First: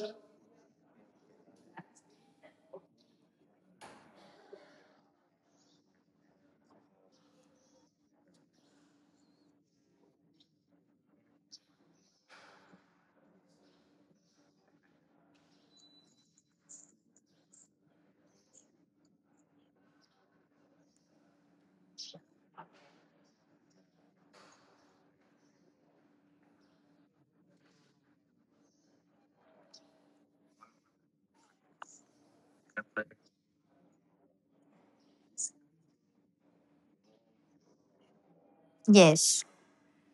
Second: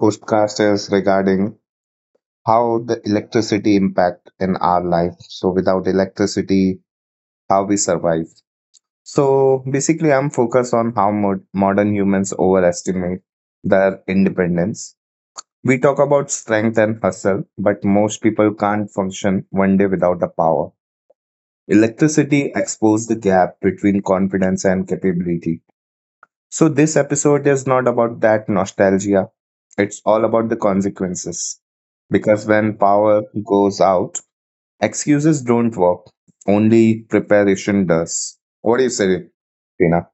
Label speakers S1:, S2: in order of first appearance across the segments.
S1: podcast is regarding how the electricity impact in our life. So, without electricity, how we survive. So, basically, I'm focused on how modern humans overestimate their independence. We talk about strength and hustle, but most people can't function one day without the power. Electricity exposed the gap between confidence and capability. So, this episode is not about that nostalgia. It's all about the consequences. Because when power goes out, excuses don't work, only preparation does. What do you say,
S2: Yes.
S1: Tina?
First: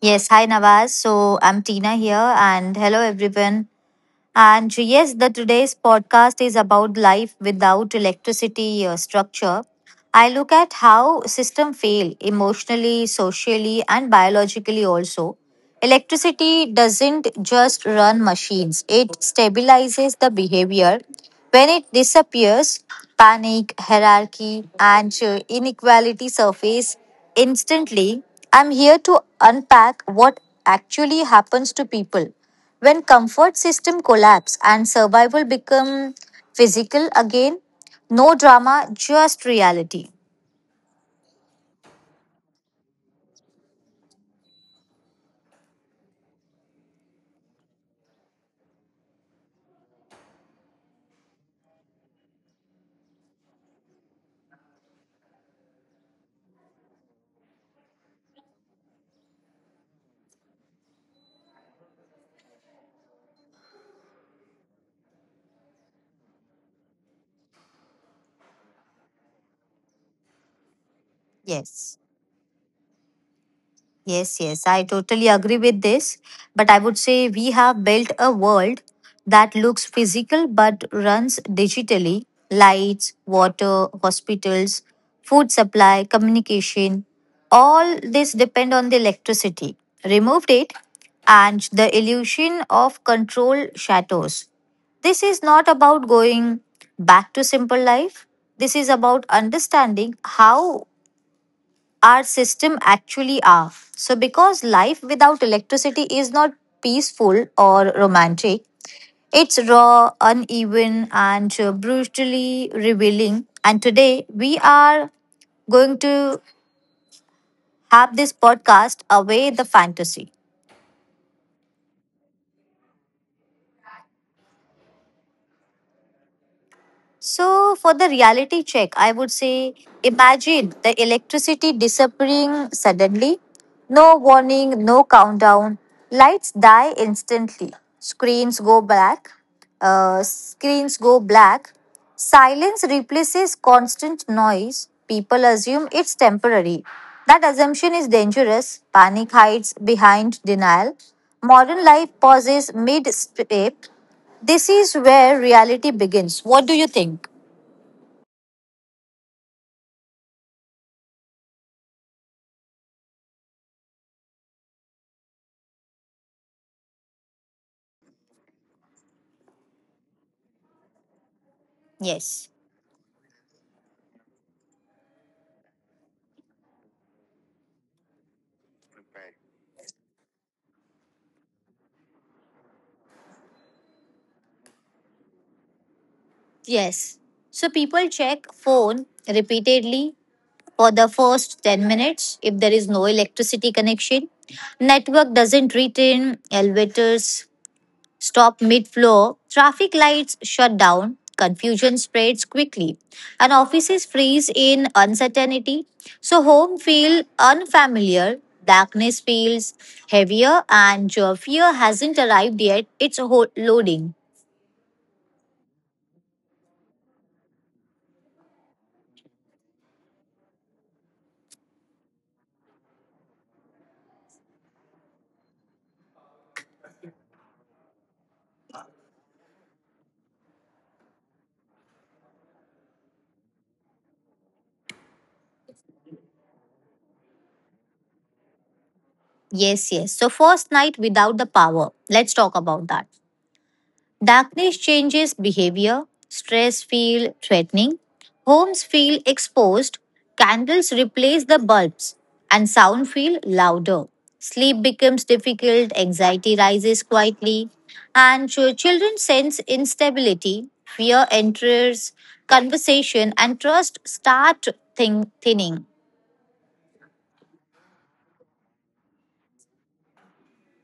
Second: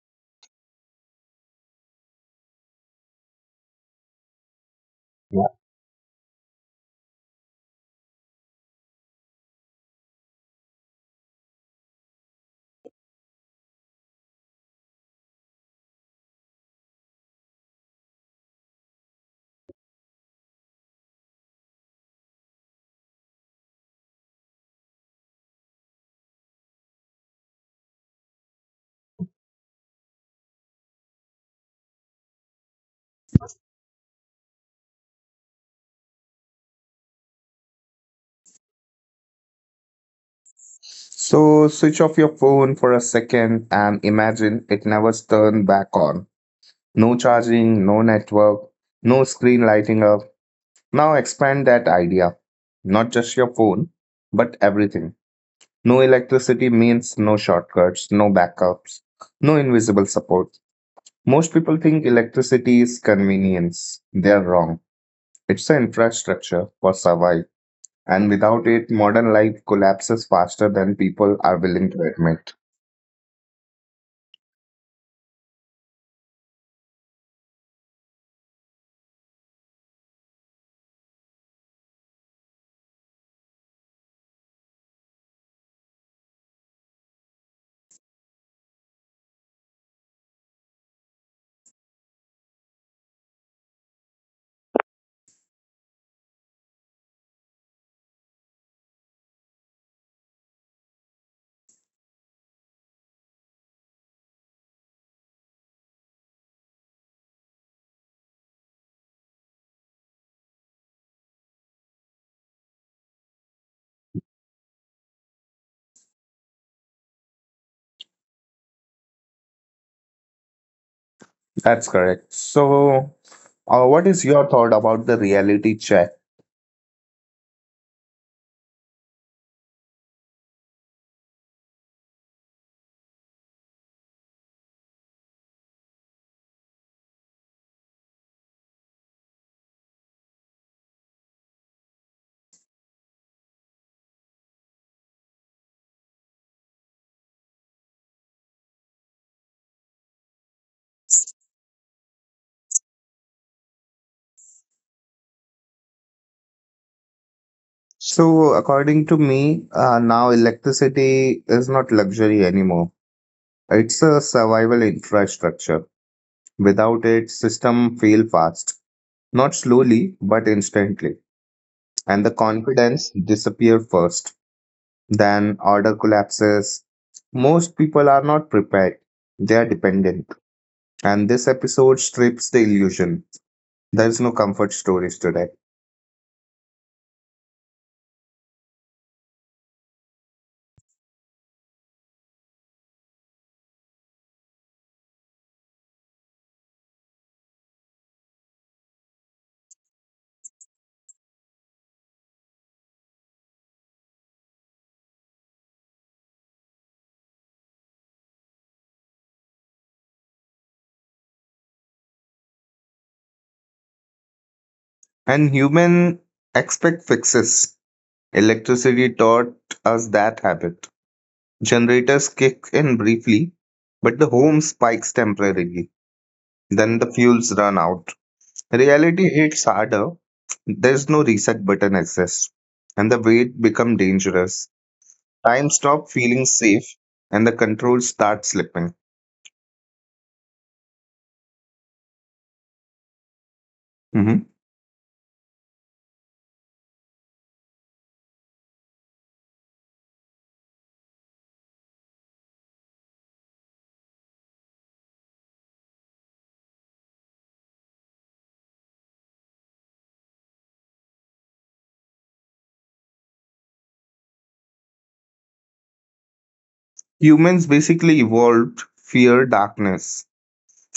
S2: Yes. Hi, Nawaz. So I'm Tina here, and hello, everyone. And yes, the
S1: Yeah.
S2: today's podcast is about life without electricity structure. I look at how system fail emotionally, socially, and biologically also. Electricity doesn't just run machines; it stabilizes the behavior. When it disappears, panic, hierarchy, and inequality surface instantly. I'm here to unpack what actually happens to people when comfort system collapse and survival become physical again, no drama, just reality.
S1: So, switch off your phone for a second and imagine it never turned back on. No charging, no network, no screen lighting up. Now, expand that idea. Not just your phone, but everything. No electricity means no shortcuts, no backups, no invisible support. Most people think electricity is convenience. They are wrong. It's an infrastructure for survival, and without it, modern life collapses faster than people are willing to
S2: Yes.
S1: admit.
S2: Yes, yes, I totally agree with this. But I would say we have built a world that looks physical but runs digitally lights, water, hospitals, food supply, communication. All this depend on the electricity. Removed it, and the illusion of control shatters. This is not about going back to simple life. This is about understanding how our system actually are. So, because life without electricity is not peaceful or romantic, it's raw, uneven, and brutally revealing. And today we are going to have this podcast away the fantasy.
S1: That's correct. So, what is your thought about the reality check?
S2: So, for the reality check, I would say imagine the electricity disappearing suddenly. No warning, no countdown. Lights die instantly. Screens go black. Uh, screens go black. Silence replaces constant noise. People assume it's temporary. That assumption is dangerous. Panic hides behind denial. Modern life pauses mid-step. This is where reality begins. What do you think?
S1: So, according to me, now electricity is not luxury anymore. It's a survival infrastructure. Without it, system fail fast, not slowly but instantly, and the
S2: Yes.
S1: confidence disappear first. Then order collapses. Most people are not prepared; they are dependent, and this episode strips the illusion. There is no comfort stories today,
S2: Yes. So people check phone repeatedly for the first 10 minutes if there is no electricity connection. Network doesn't return. Elevators stop mid flow, traffic lights shut down, confusion spreads quickly, and offices freeze in uncertainty. So, home feels unfamiliar, darkness feels heavier, and your fear hasn't arrived yet. It's loading.
S1: and human expect fixes. Electricity taught us that habit. Generators kick in briefly, but the home spikes temporarily. Then the fuels run out. Reality hits harder. There's no reset button exists, and the weight become dangerous. Time stop feeling safe, and the control start slipping.
S2: Yes, yes. So, first night without the power. Let's talk about that.
S1: Mhm.
S2: Darkness changes behavior, stress feel threatening, homes feel exposed, candles replace the bulbs, and sound feel louder. Sleep becomes difficult, anxiety rises quietly, and children sense instability, fear enters conversation, and trust start thinning.
S1: Humans basically evolved fear darkness,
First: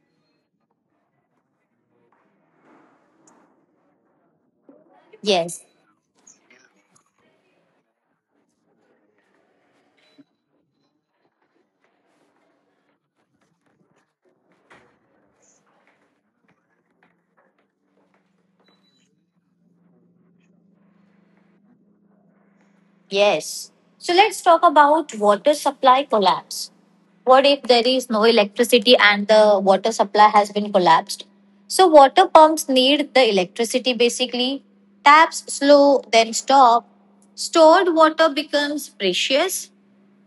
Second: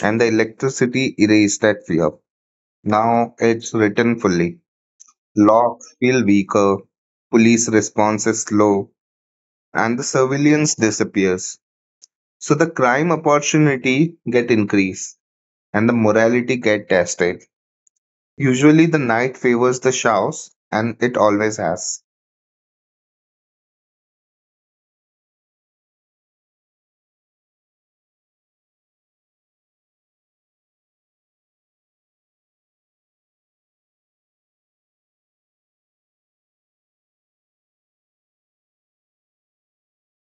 S1: and the electricity erased that fear. Now it's written fully.
S2: Yes.
S1: Locks feel weaker, police response is slow, and the surveillance disappears. So the crime opportunity get increased, and the morality get tested. Usually the night favors the showers, and it always has.
S2: Yes. So let's talk about water supply collapse. What if there is no electricity and the water supply has been collapsed? So water pumps need the electricity basically. Taps slow, then stop. Stored water becomes precious.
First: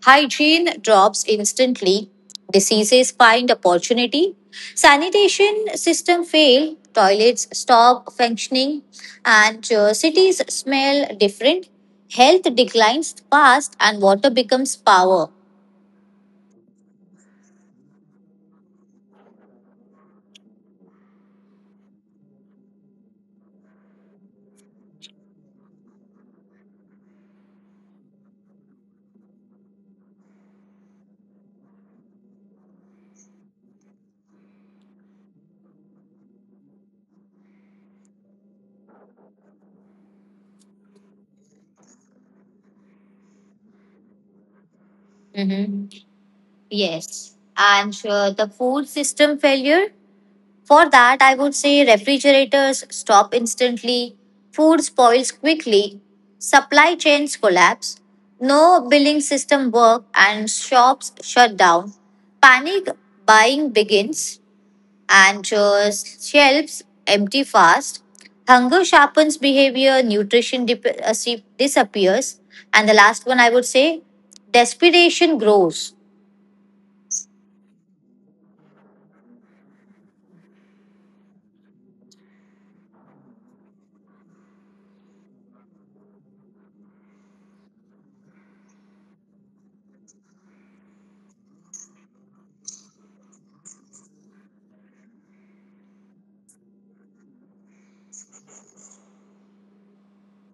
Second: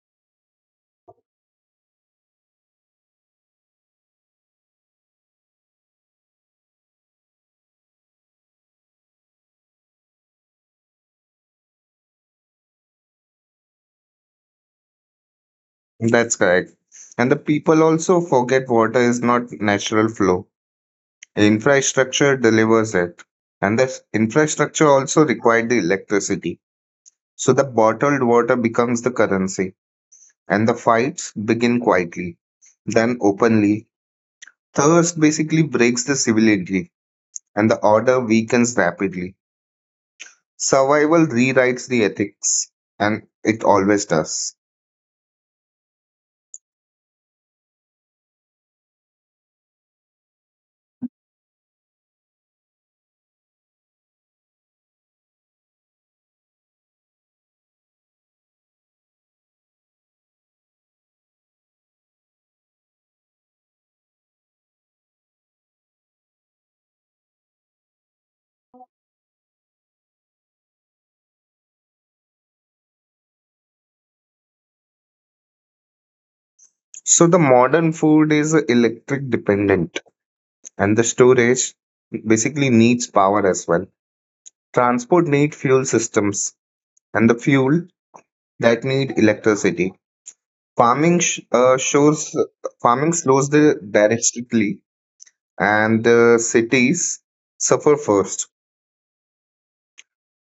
S2: Hygiene drops instantly. Diseases find opportunity. Sanitation system fail. Toilets stop functioning, and cities smell different. Health declines fast, and water becomes power.
S1: That's correct. And the people also forget water is not natural flow. Infrastructure delivers it. And the infrastructure also required the electricity. So the bottled water becomes the currency. And the fights begin quietly, then openly. Thirst basically breaks the civility, and the order weakens rapidly. Survival rewrites the ethics, and it always does.
S2: Mhm. Yes, and the food system failure. For that, I would say refrigerators stop instantly, food spoils quickly, supply chains collapse, no billing system work, and shops shut down. Panic buying begins, and shelves empty fast. Hunger sharpens behavior, disappears, and the last one I would say desperation grows.
S1: So the modern food is electric dependent, and the storage basically needs power as well. Transport need fuel systems, and the fuel that need electricity. Farming sh- shows Farming slows the directly, and the cities suffer first.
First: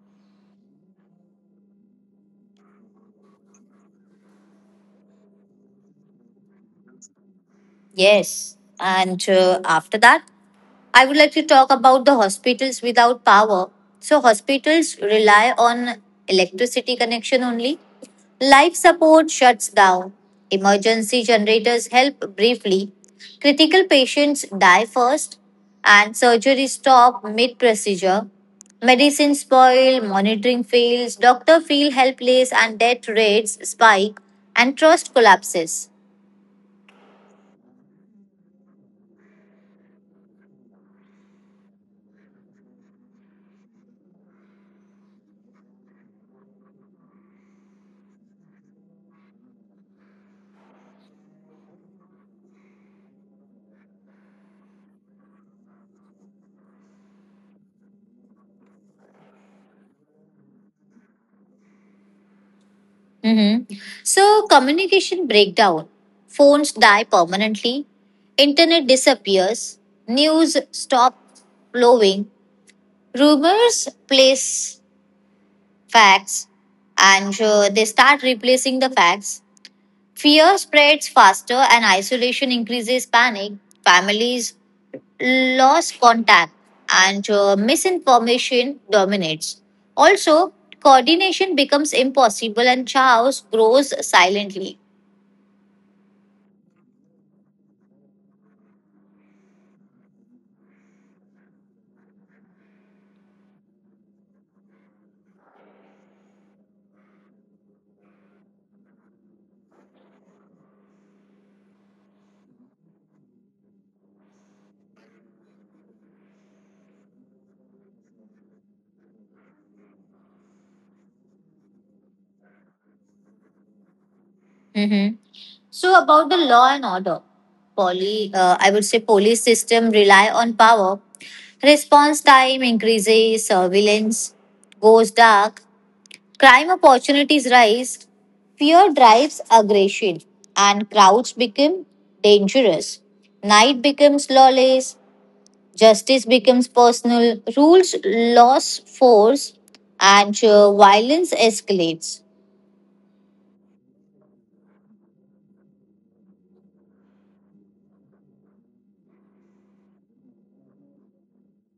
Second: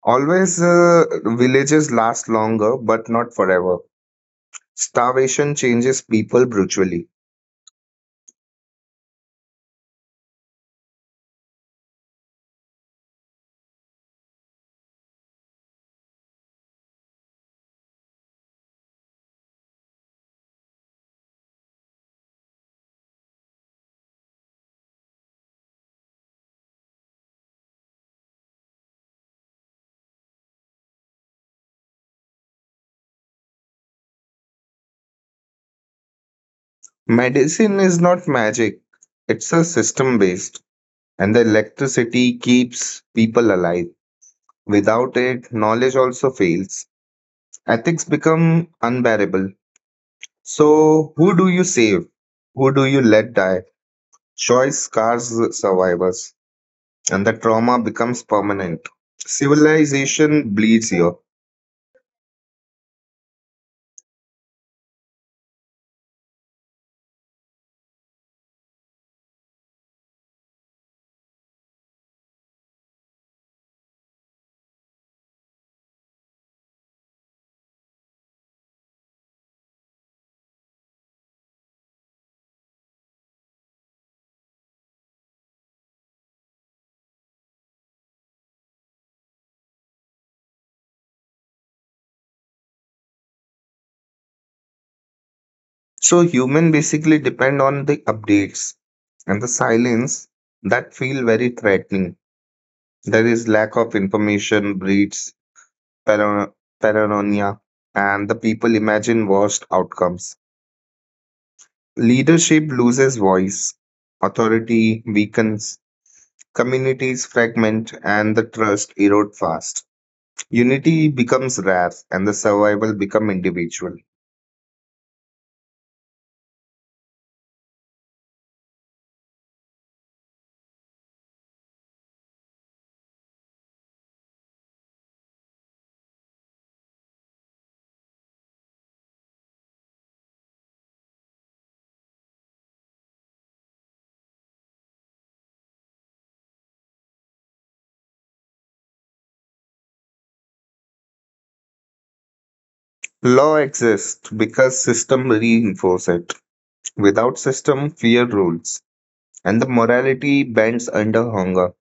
S1: Always, villages last longer, but not forever. Starvation changes people brutally.
S2: Yes, and after that, I would like to talk about the hospitals without power. So, hospitals rely on electricity connection only. Life support shuts down. Emergency generators help briefly. Critical patients die first, and surgery stop mid procedure. Medicine spoil, monitoring fails, doctor feel helpless, and death rates spike, and trust collapses.
S1: Medicine is not magic; it's a system based. And the electricity keeps people alive. Without it, knowledge also fails. Ethics become unbearable. So, who do you save? Who do you let die? Choice scars survivors, and the trauma becomes permanent. Civilization bleeds here.
S2: hmm So, communication breakdown. Phones die permanently. Internet disappears. News stop flowing. Rumors place facts, and they start replacing the facts. Fear spreads faster and isolation increases panic. Families lose contact and misinformation dominates. Also, coordination becomes impossible and chaos grows silently.
S1: So, human basically depend on the updates and the silence that feel very threatening. There is lack of information breeds parano- paranoia, and the people imagine worst outcomes. Leadership loses voice, authority weakens, communities fragment, and the trust erode fast. Unity becomes rare, and the survival become individual.
S2: Mm-hmm. So about the law and order, I would say police system rely on power. Response time increases, surveillance goes dark, crime opportunities rise, fear drives aggression, and crowds become dangerous. Night becomes lawless, justice becomes personal, rules lose force, and violence escalates.
S1: Law exists because system reinforce it. Without system, fear rules, and the morality bends under hunger.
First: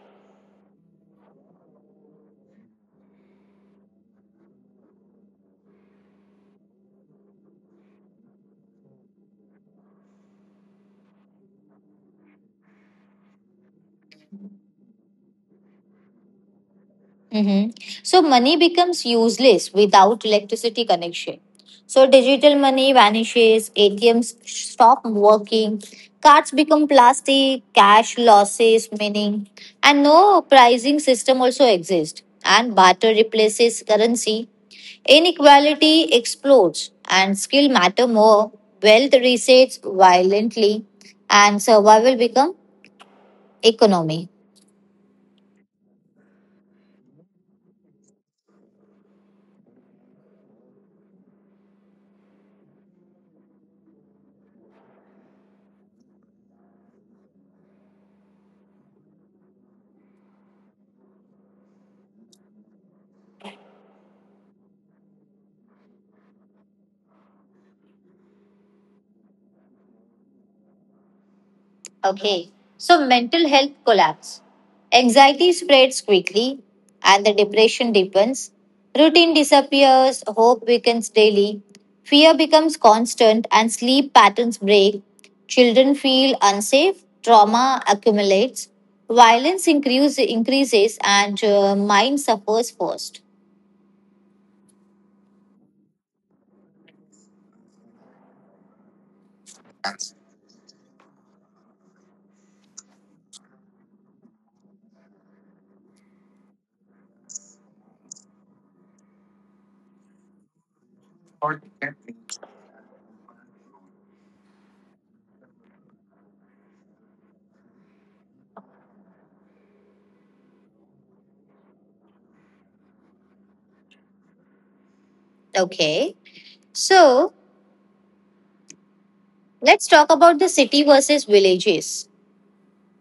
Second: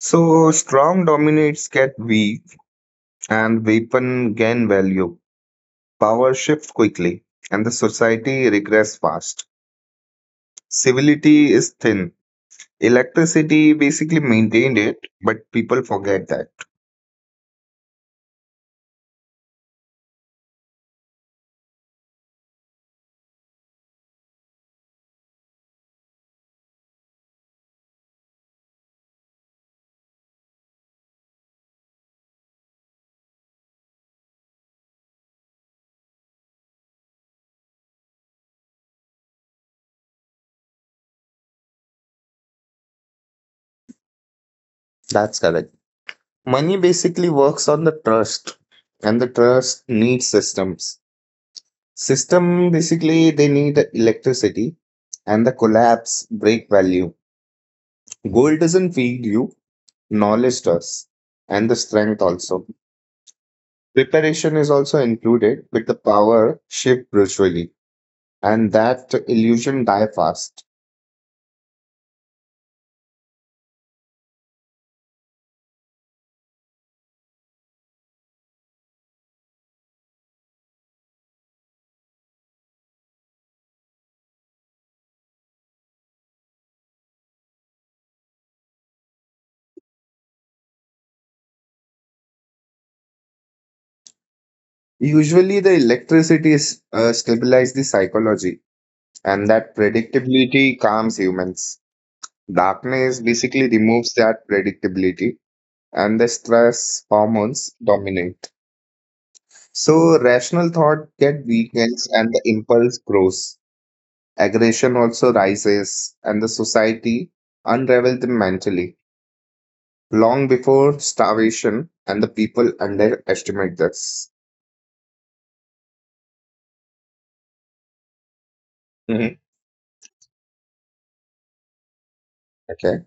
S1: So strong dominates get weak, and weapon gain value. Power shifts quickly, and the society regress fast. Civility is thin. Electricity basically maintained it, but people forget that.
S2: hmm So money becomes useless without electricity connection. So digital money vanishes, ATMs stop working, cards become plastic, cash losses meaning, and no pricing system also exists. And barter replaces currency. Inequality explodes, and skill matter more. Wealth resets violently, and survival become economy.
S1: That's correct. Money basically works on the trust, and the trust needs systems. System basically they need electricity, and the collapse break value. Gold doesn't feed you, knowledge does, and the strength also. Preparation is also included with the power shift gradually, and that illusion die fast.
S2: Okay, so mental health collapse. Anxiety spreads quickly and the depression deepens. Routine disappears, hope weakens daily. Fear becomes constant and sleep patterns break. Children feel unsafe, trauma accumulates, increases, and mind suffers first.
S1: Usually, the electricity is, stabilizes the psychology, and that predictability calms humans. Darkness basically removes that predictability, and the stress hormones dominate. So, rational thought get weakens, and the impulse grows. Aggression also rises, and the society unravels them mentally long before starvation, and the people underestimate this.
S2: Okay, so
S1: Mhm.
S2: let's talk about the city versus villages.
S1: Okay.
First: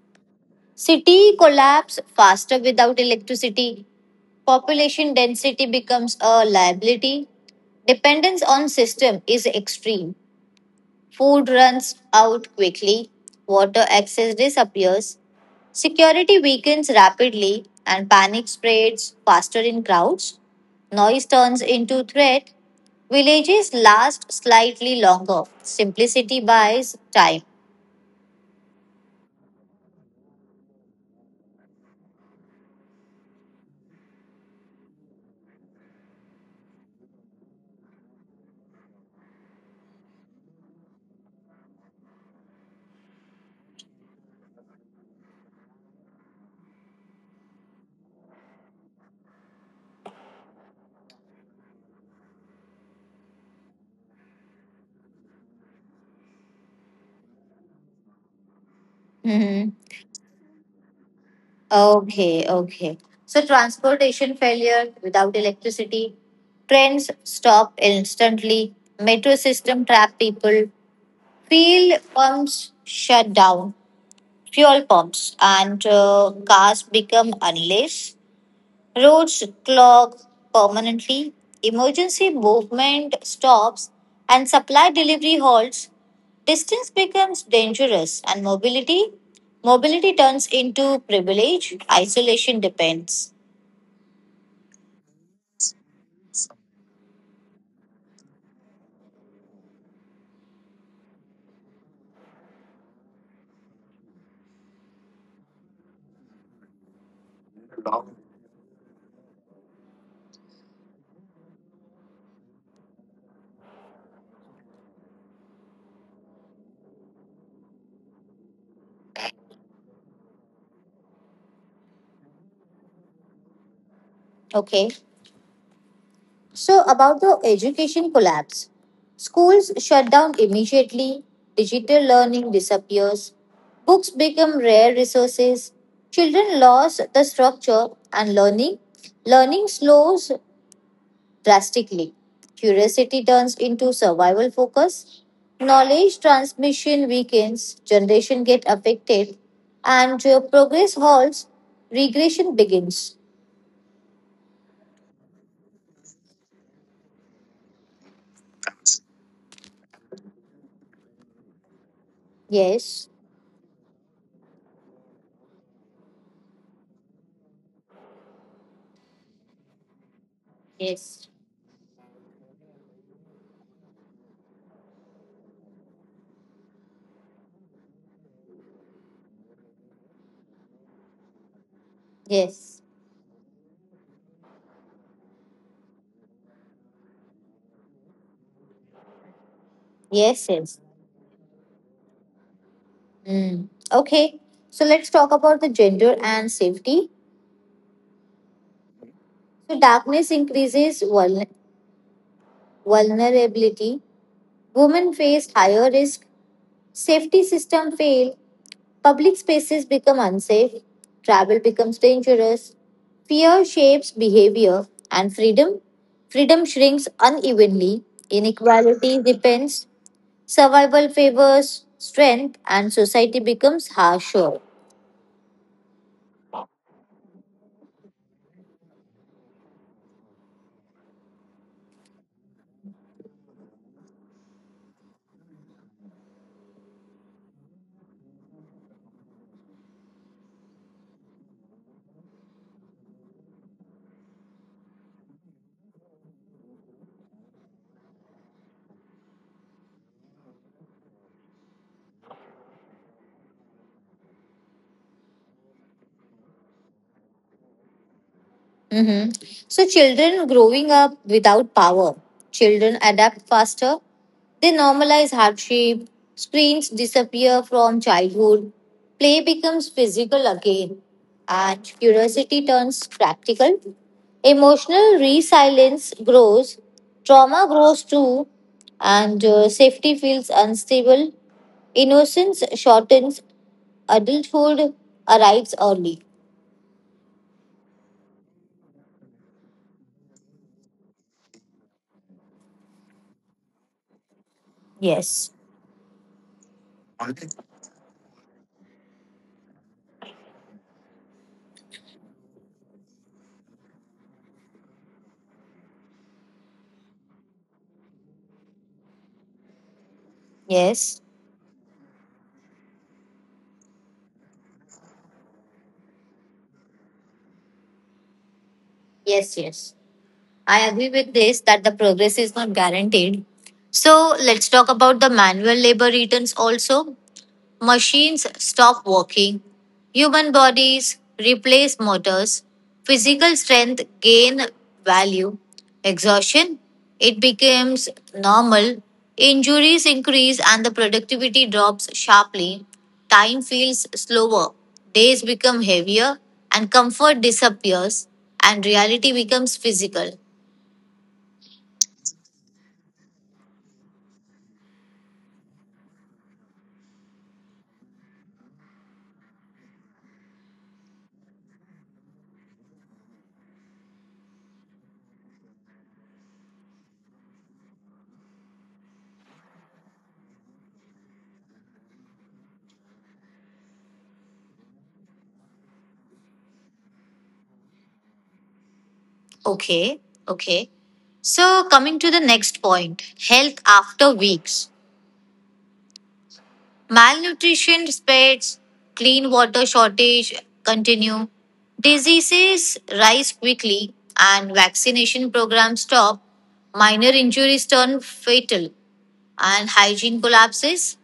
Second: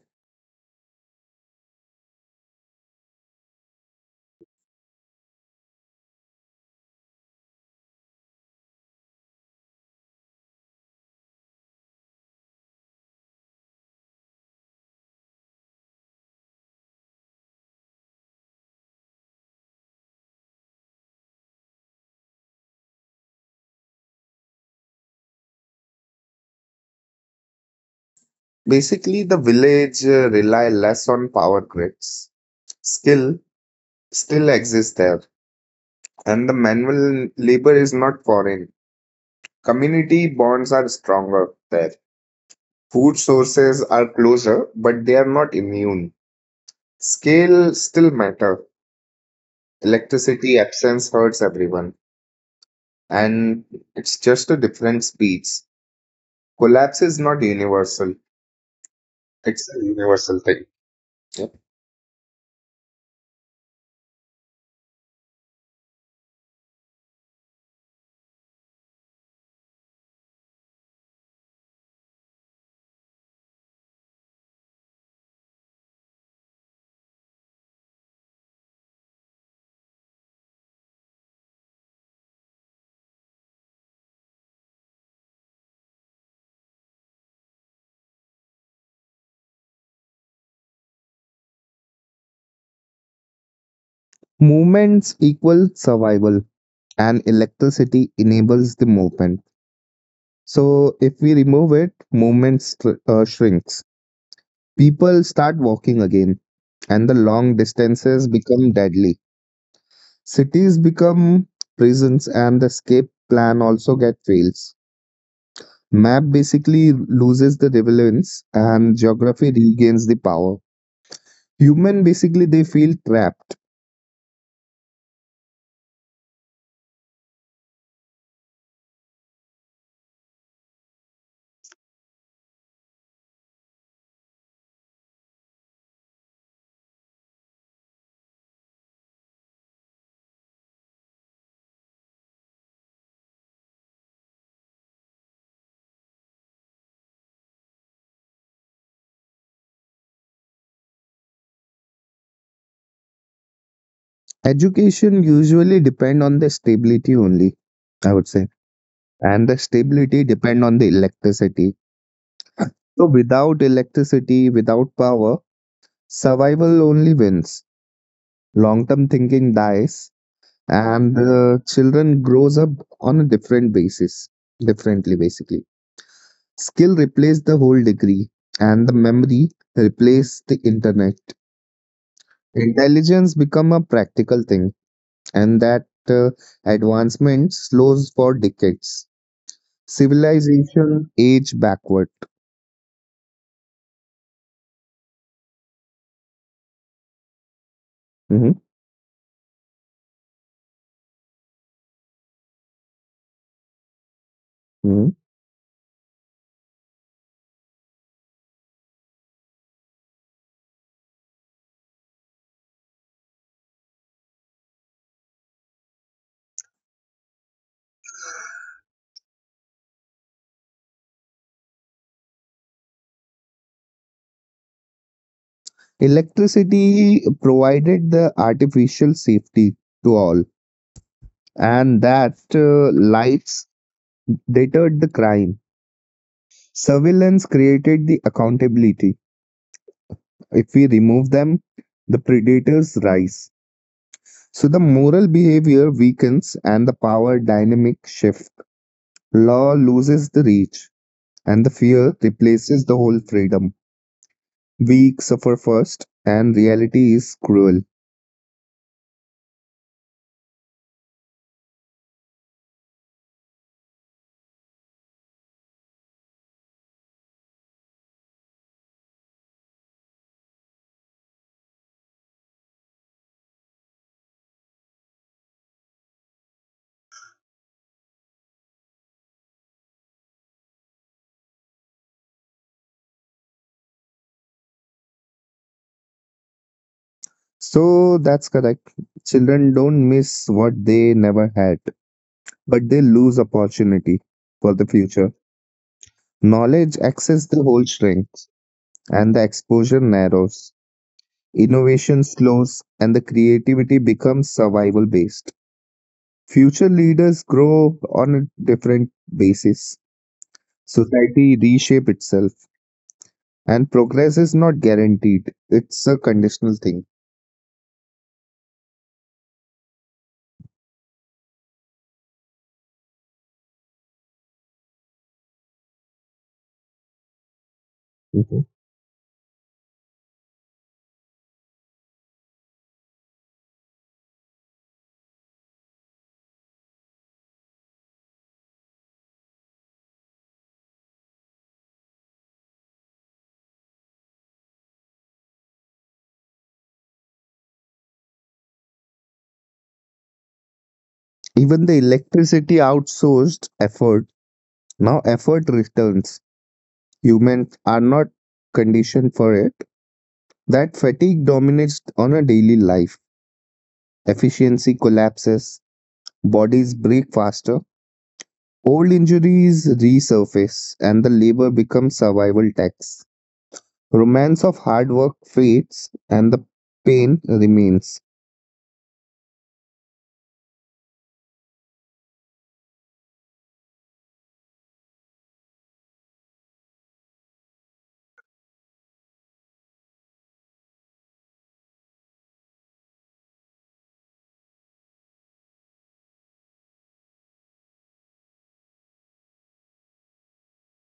S2: City collapse faster without electricity. Population density becomes a liability. Dependence on system is extreme. Food runs out quickly, water access disappears, security weakens rapidly, and panic spreads faster in crowds. Noise turns into threat. Villages last slightly longer. Simplicity buys time.
S1: Basically, the village rely less on power grids. Skill still exists there, and the manual labor is not foreign. Community bonds are stronger there. Food sources are closer, but they are not immune. Scale still matter. Electricity absence hurts everyone, and it's just a different speeds. Collapse is not universal. It's
S2: Mhm.
S1: a universal thing.
S2: Okay, okay. So transportation failure without electricity, trains stop instantly, metro system trap people, fuel pumps shut down, fuel pumps, and cars become unless. Roads clog permanently, emergency movement stops, and supply delivery halts. Distance becomes dangerous, and mobility turns into privilege. Isolation depends.
S1: Movements equal survival, and electricity enables the movement. So, if we remove it, movement shrinks. People start walking again, and the long distances become deadly. Cities become prisons, and the escape plan also get fails. Map basically loses the relevance, and geography regains the power. Human basically they feel trapped.
S2: Okay. So about the education collapse, schools shut down immediately. Digital learning disappears. Books become rare resources. Children lose the structure and learning. Learning slows drastically. Curiosity turns into survival focus, knowledge transmission weakens, generation get affected, and progress halts, regression begins.
S1: Education usually depend on the stability only, I would say, and the stability depend on the electricity.
S2: Yes.
S1: So without electricity, without power, survival only wins. Long-term thinking dies, and
S2: Yes.
S1: the children grows up on a different basis, differently basically. Skill replace the whole degree, and the memory replace the internet.
S2: Yes.
S1: Intelligence become a practical thing, and that advancement slows for decades.
S2: Yes, yes.
S1: Civilization age backward.
S2: Mm. Okay, so let's talk about the gender and safety.
S1: Mhm.
S2: So, darkness increases vulnerability. Women face higher risk. Safety system fail. Public spaces become unsafe, travel becomes dangerous, fear shapes behavior, and Freedom shrinks unevenly, inequality depends, survival favors strength, and society becomes harsher.
S1: Electricity provided the artificial safety to all, and that lights deterred the crime. Surveillance created the accountability. If we remove them, the predators rise. So the moral behavior weakens and the power dynamic shift. Law loses the reach and the fear replaces the whole freedom. Weak suffer first and reality is cruel.
S2: Mhm. So, children growing up without power, children adapt faster. They normalize hardship, screens disappear from childhood, play becomes physical again, and curiosity turns practical. Emotional resilience grows, trauma grows too, and safety feels unstable. Innocence shortens, adulthood arrives early.
S1: So that's correct. Children don't miss what they never had, but they lose opportunity for the future.
S2: Yes,
S1: Knowledge access the whole shrinks and the exposure narrows. Innovation slows and the creativity becomes survival based. Future leaders grow on a different basis.
S2: yes,
S1: Society reshape itself and progress is not guaranteed. It's a conditional thing.
S2: yes, yes. I agree with this that the progress is not guaranteed. So let's talk about the manual labor returns also. Machines
S1: Mhm.
S2: stop working. Human bodies replace motors. Physical strength gain value. Exhaustion, it becomes normal. Injuries increase and the productivity drops sharply. Time feels slower. Days become heavier and comfort disappears and reality becomes physical.
S1: Even the electricity outsourced effort. Now effort returns. Humans are not conditioned for it. That fatigue dominates on a daily life. Efficiency collapses, bodies break faster, old injuries resurface, and the labor becomes survival tax. Romance of hard work fades and the pain remains.
S2: Okay, okay. So, coming to the next point health after weeks. Malnutrition spreads, clean water shortage continue, diseases rise quickly, and vaccination programs stop. Minor injuries turn fatal, and hygiene collapses.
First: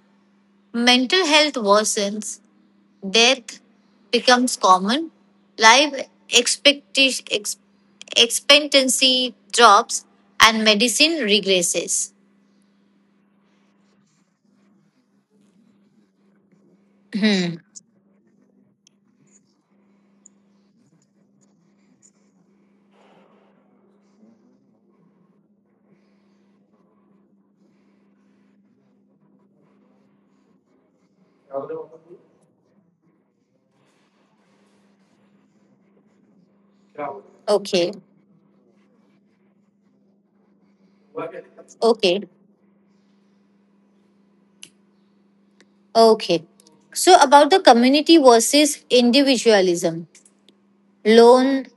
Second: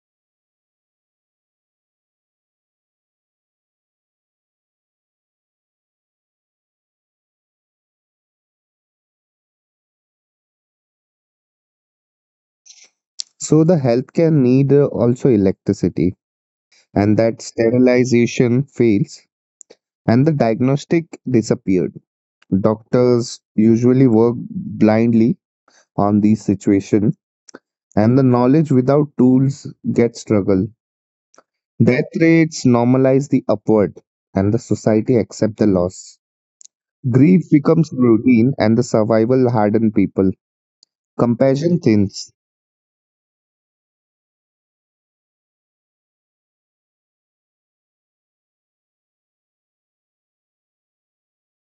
S2: Mental health worsens, death becomes common, life expecti- ex- expectancy drops, and medicine regresses.
S1: So the healthcare need also electricity and that
S2: Hmm.
S1: sterilization fails and the diagnostic disappeared. Doctors usually work blindly on these situations, and the knowledge without tools gets struggle. Death rates normalize the upward, and the society accept the loss. Grief becomes
S2: Okay.
S1: routine, and the survival harden people. Compassion
S2: Okay.
S1: thins.
S2: Okay. So, about the community versus individualism. Lone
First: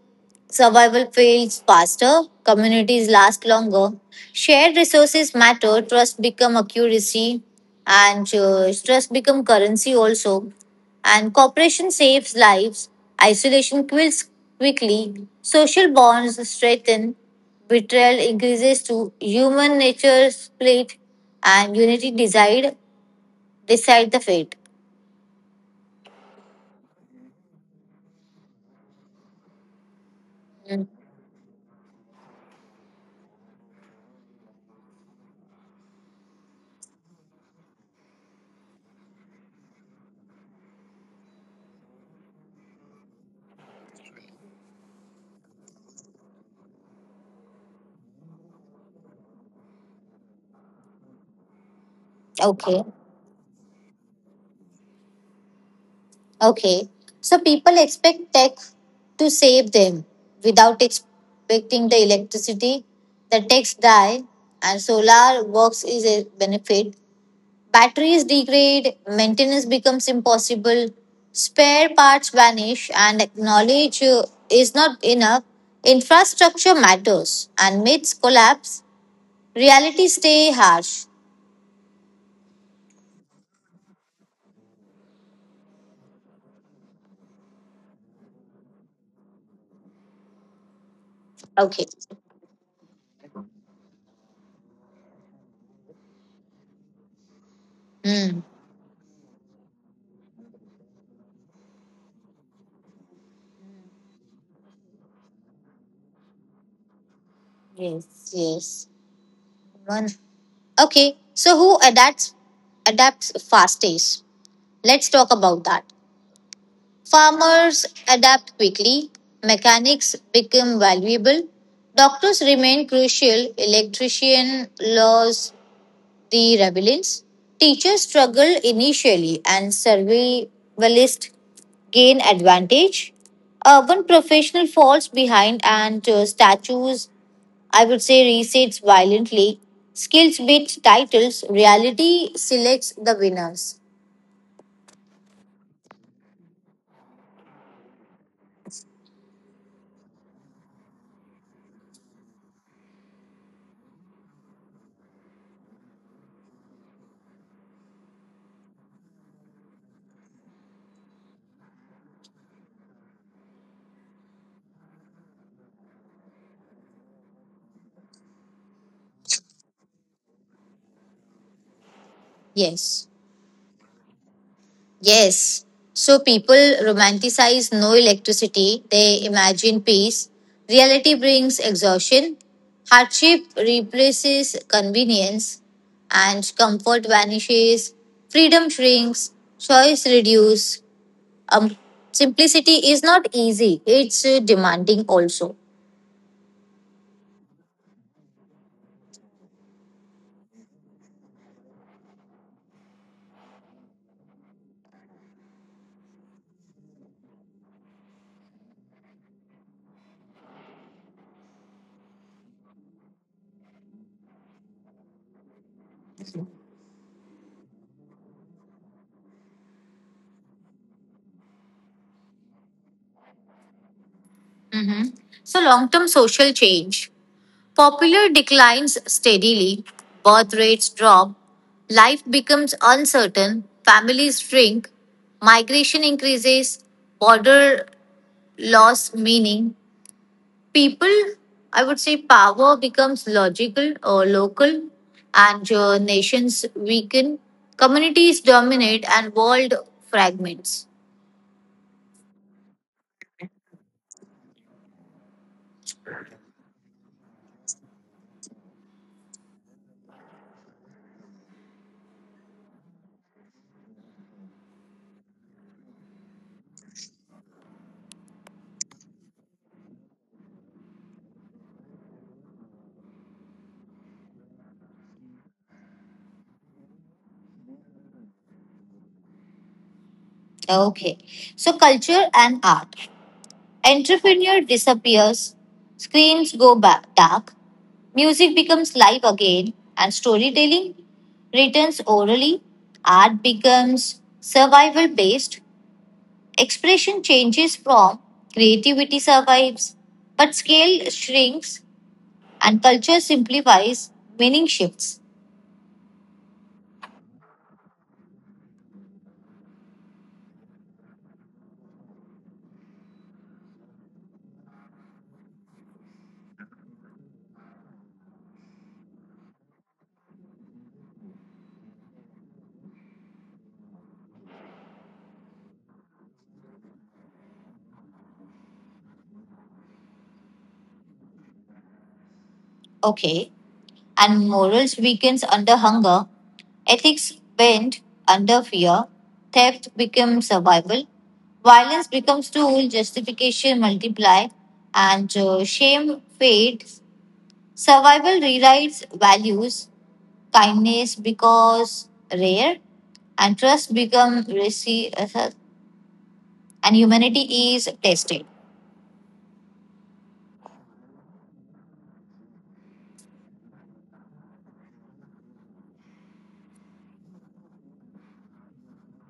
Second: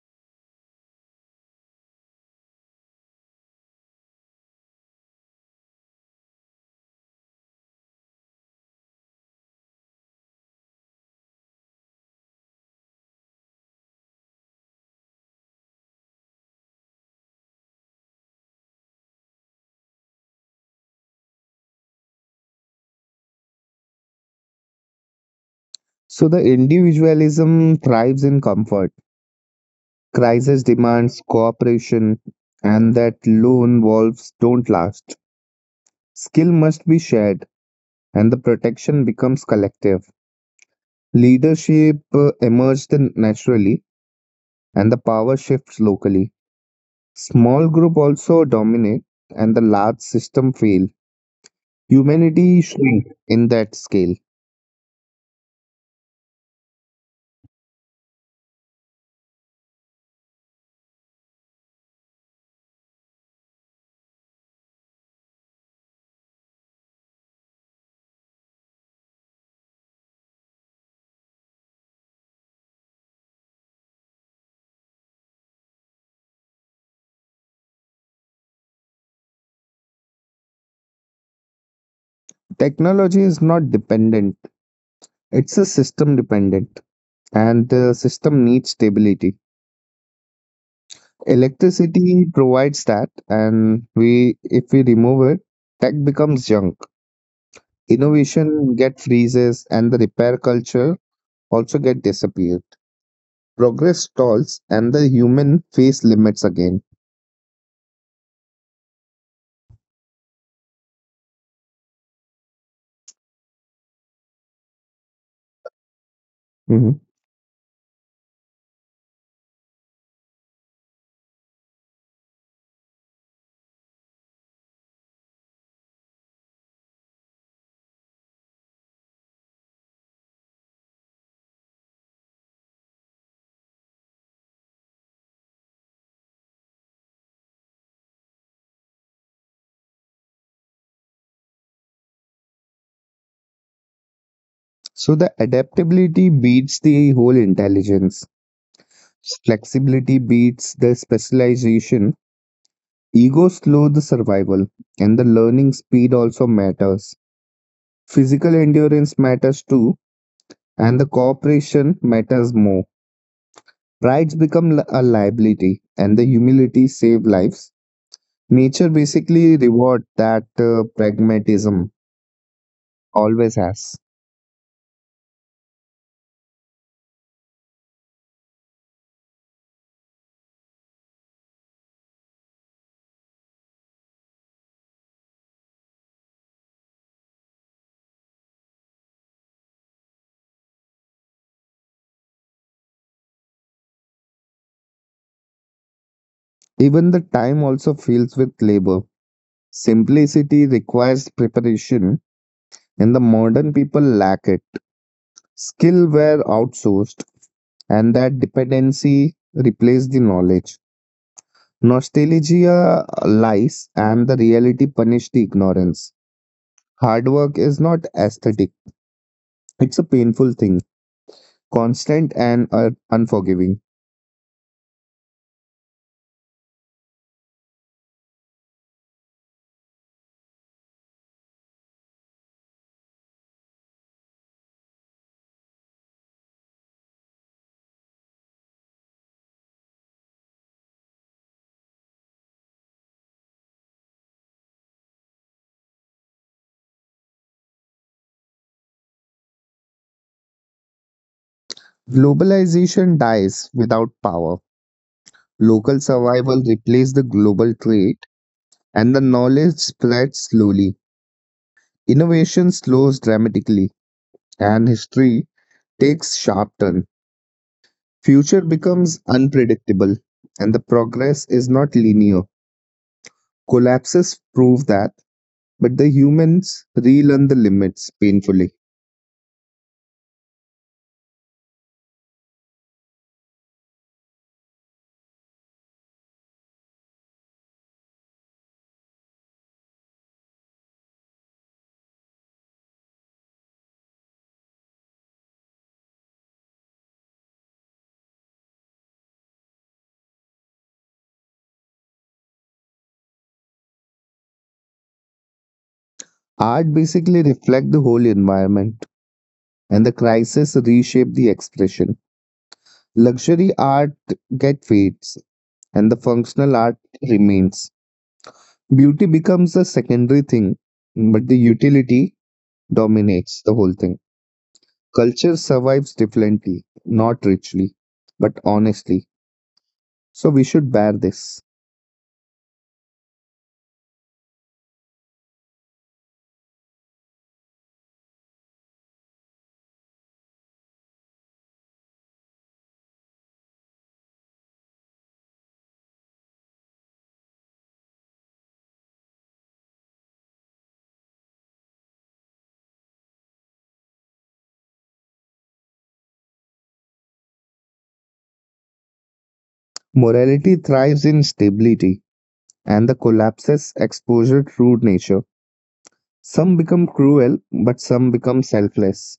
S2: survival fails faster, communities last longer, shared resources matter, trust become currency also. And cooperation saves lives, isolation kills quickly, social bonds strengthen, betrayal increases to human nature's plate, and unity decide decide the fate.
S1: So the individualism thrives in comfort. Crisis
S2: Mm.
S1: demands cooperation, and that lone wolves don't last. Skill must be shared, and the protection becomes collective. Leadership emerged naturally and the power shifts locally. Small group also dominate and the large system fail. Humanity
S2: Okay.
S1: shrink in that scale.
S2: Okay. So people expect tech to save them without expecting the electricity. The techs die and solar works is a benefit. Batteries degrade, maintenance becomes impossible, spare parts vanish and knowledge is not enough. Infrastructure matters and myths collapse. Reality stay harsh.
S1: Technology is not dependent, it's a system dependent and the system needs stability.
S2: Okay.
S1: Electricity provides that and we if we remove it, tech becomes junk.
S2: Hmm.
S1: Innovation get freezes and the repair culture also get disappears. Progress stalls and the human face limits again.
S2: Yes. Yes. Run. Okay, so who adapts fastest? Let's talk about that.
S1: Mhm.
S2: Farmers adapt quickly, mechanics become valuable, doctors remain crucial, electrician laws the rebellions, teachers struggle initially and survivalists gain advantage. Urban professional falls behind and statues I would say resets violently. Skills beat titles, reality selects the winners.
S1: So the adaptability beats the whole intelligence. Flexibility beats the specialization. Ego slow the survival. And the learning speed also matters. Physical endurance matters too. And the cooperation matters more. Prides become a liability. And the humility save lives. Nature basically reward that pragmatism
S2: Yes.
S1: always has.
S2: Yes. So people romanticize no electricity, they imagine peace. Reality brings exhaustion. Hardship replaces convenience, and comfort vanishes. Freedom shrinks, choice reduces. Um, Simplicity is not easy, it's demanding also.
S1: Even the time also fills with labor. Simplicity requires preparation, and the modern people lack it. Skill were outsourced, and that dependency replaced the knowledge. Nostalgia lies, and the reality punished the ignorance. Hard work is not aesthetic, it's a painful thing, constant and unforgiving.
S2: Mhm. So, long term social change. Popular declines steadily, birth rates drop, life becomes uncertain, families shrink, migration increases, border loss meaning. People, I would say, power becomes logical or local, and nations weaken, communities dominate, and world fragments.
S1: Globalization dies without power. Local survival replaced the global trade and the knowledge spreads slowly. Innovation slows dramatically, and history takes sharp turn. Future becomes unpredictable, and the progress is not linear. Collapses prove that, but the humans relearn the limits painfully.
S2: Okay. So, culture and art. Entrepreneur disappears, dark, music becomes live again, and storytelling returns orally. Art becomes survival based. Expression changes from creativity survives, but scale shrinks and culture simplifies, meaning shifts.
S1: Art basically reflects the whole environment, and the crisis reshape the expression. Luxury art get fades, and the functional art remains. Beauty becomes a secondary thing, but the utility dominates the whole thing. Culture survives differently, not richly, but honestly. So we should bear this.
S2: Okay. And morals weakens under hunger, ethics bend under fear, theft becomes survival, violence becomes tool, justification multiply, and shame fades. Survival rewrites values, kindness becomes rare, and and humanity is tested.
S1: Morality thrives in stability and the collapses exposure true nature. Some become cruel, but some become selfless.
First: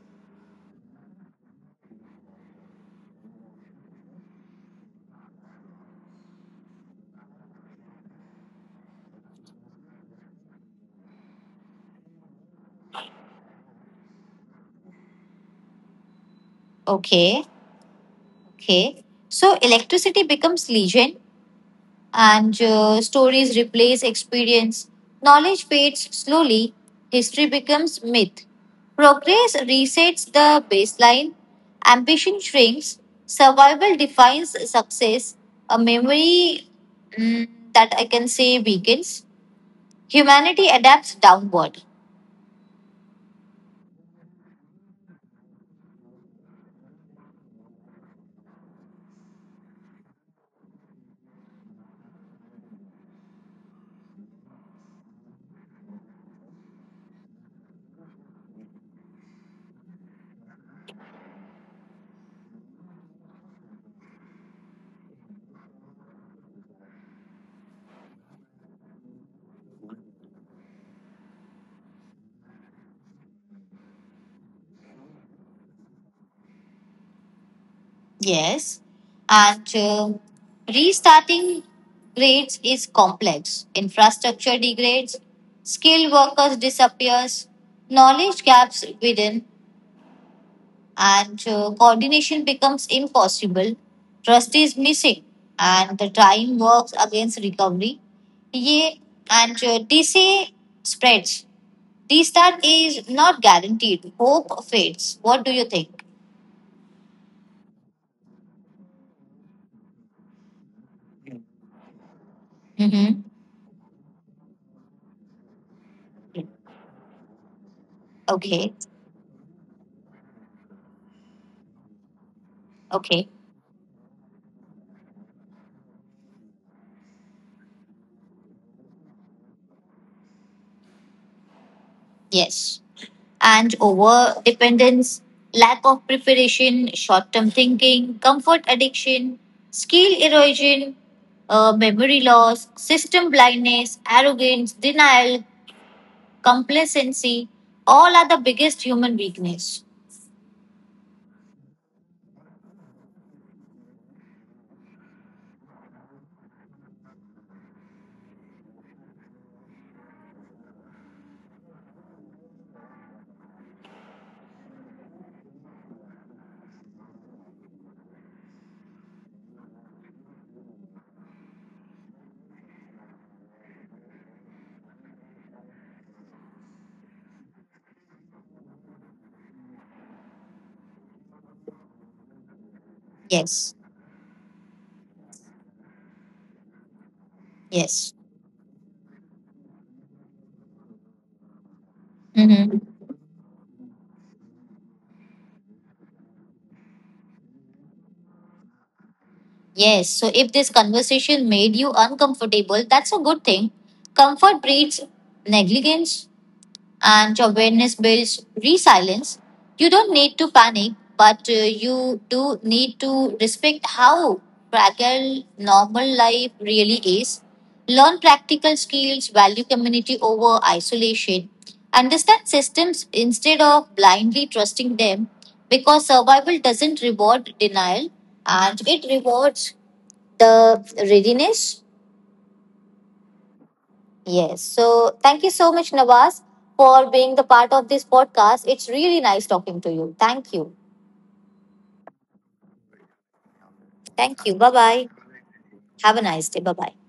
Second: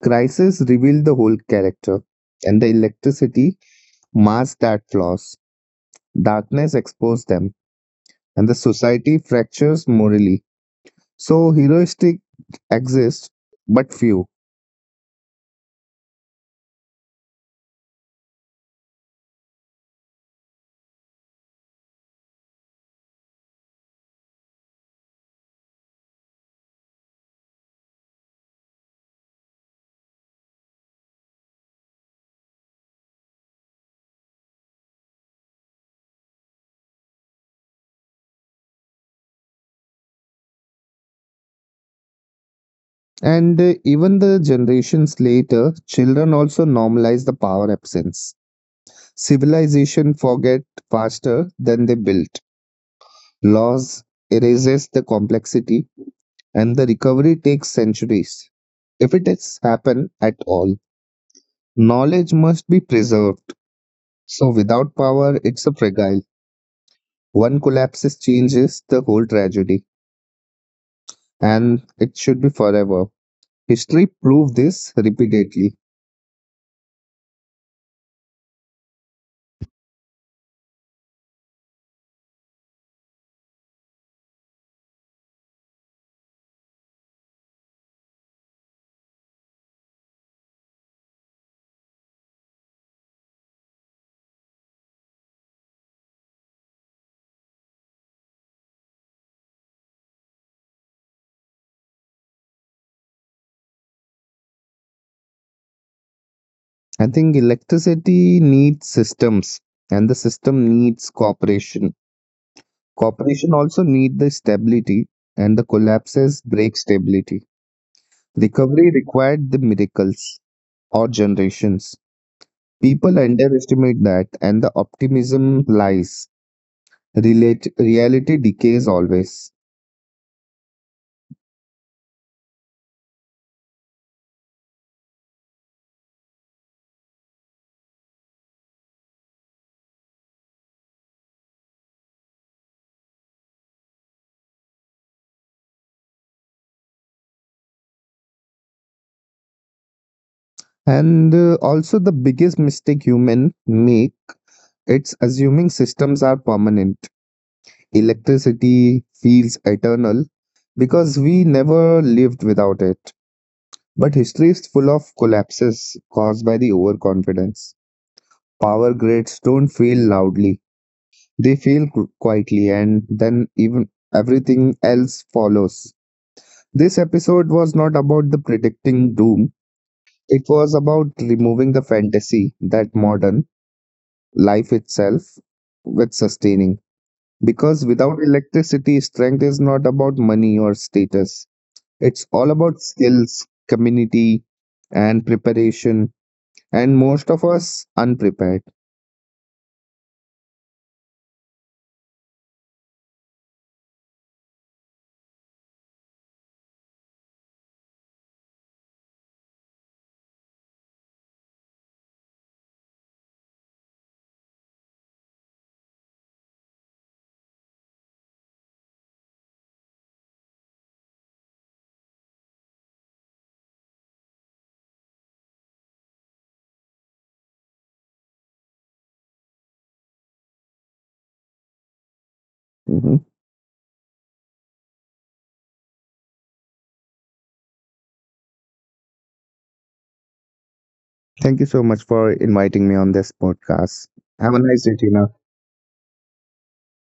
S1: Crises reveal the whole character, and the electricity masks that flaws. Darkness exposes them, and the society fractures morally. So heroistic exists, but few.
S2: Okay, okay. So electricity becomes legion and stories replace experience. Knowledge fades slowly, history becomes myth. Progress resets the baseline, ambition shrinks, survival defines success, a memory mm, that I can say weakens. Humanity adapts downward.
S1: And even the generations later, children also normalize the power absence. Civilization forget faster than they built. Laws erases the complexity and the recovery takes centuries. If it has happened at all, knowledge must be preserved. So without power, it's a fragile. One collapses changes the whole tragedy and it should be forever. History proved this repeatedly.
S2: Yes, and restarting grades is complex. Infrastructure degrades, skilled workers disappears, knowledge gaps widen, and coordination becomes impossible. Trust is missing, and the time works against recovery. Yeah, and DCA spreads. Restart is not guaranteed. Hope fades. What do you think?
S1: I think electricity needs systems, and the system needs cooperation.
S2: Mm-hmm.
S1: Cooperation also need the stability, and the collapses break stability.
S2: Okay.
S1: Recovery required the miracles or generations. People
S2: Okay.
S1: underestimate that, and the optimism lies. Relate, reality decays always.
S2: Yes. And over dependence, lack of preparation, short term thinking, comfort addiction, skill erosion, memory loss, system blindness, arrogance, denial, complacency, all are the biggest human weakness.
S1: And also, the biggest mistake human make it's assuming systems are permanent. Electricity feels eternal because we never lived without it. But history is full of collapses caused by the overconfidence. Power grids don't fail loudly, they fail quietly, and then even everything else follows. This episode was not about the predicting doom, it was about removing the fantasy that modern
S2: Yes,
S1: life itself with sustaining. Because without
S2: yes.
S1: electricity, strength is not about money or status. It's all about
S2: Hmm.
S1: skills, community, and preparation, and most of us unprepared.
S2: Yes, so if this conversation made you uncomfortable, that's a good thing. Comfort breeds negligence, and awareness builds resilience. You don't need to panic, but you do need to respect how fragile normal life really is. Learn practical skills, value community over isolation, understand systems instead of blindly trusting them because survival doesn't reward denial and it rewards the readiness.
S1: Mhm.
S2: Yes. So thank you so much, Nawaz, for being the part of this podcast. It's really nice talking to you. Thank you.
S1: Thank you so much for inviting me on this podcast.
S2: Thank
S1: Have a
S2: you. Bye
S1: nice day,
S2: bye.
S1: Tina.
S2: Have a nice day. Bye bye.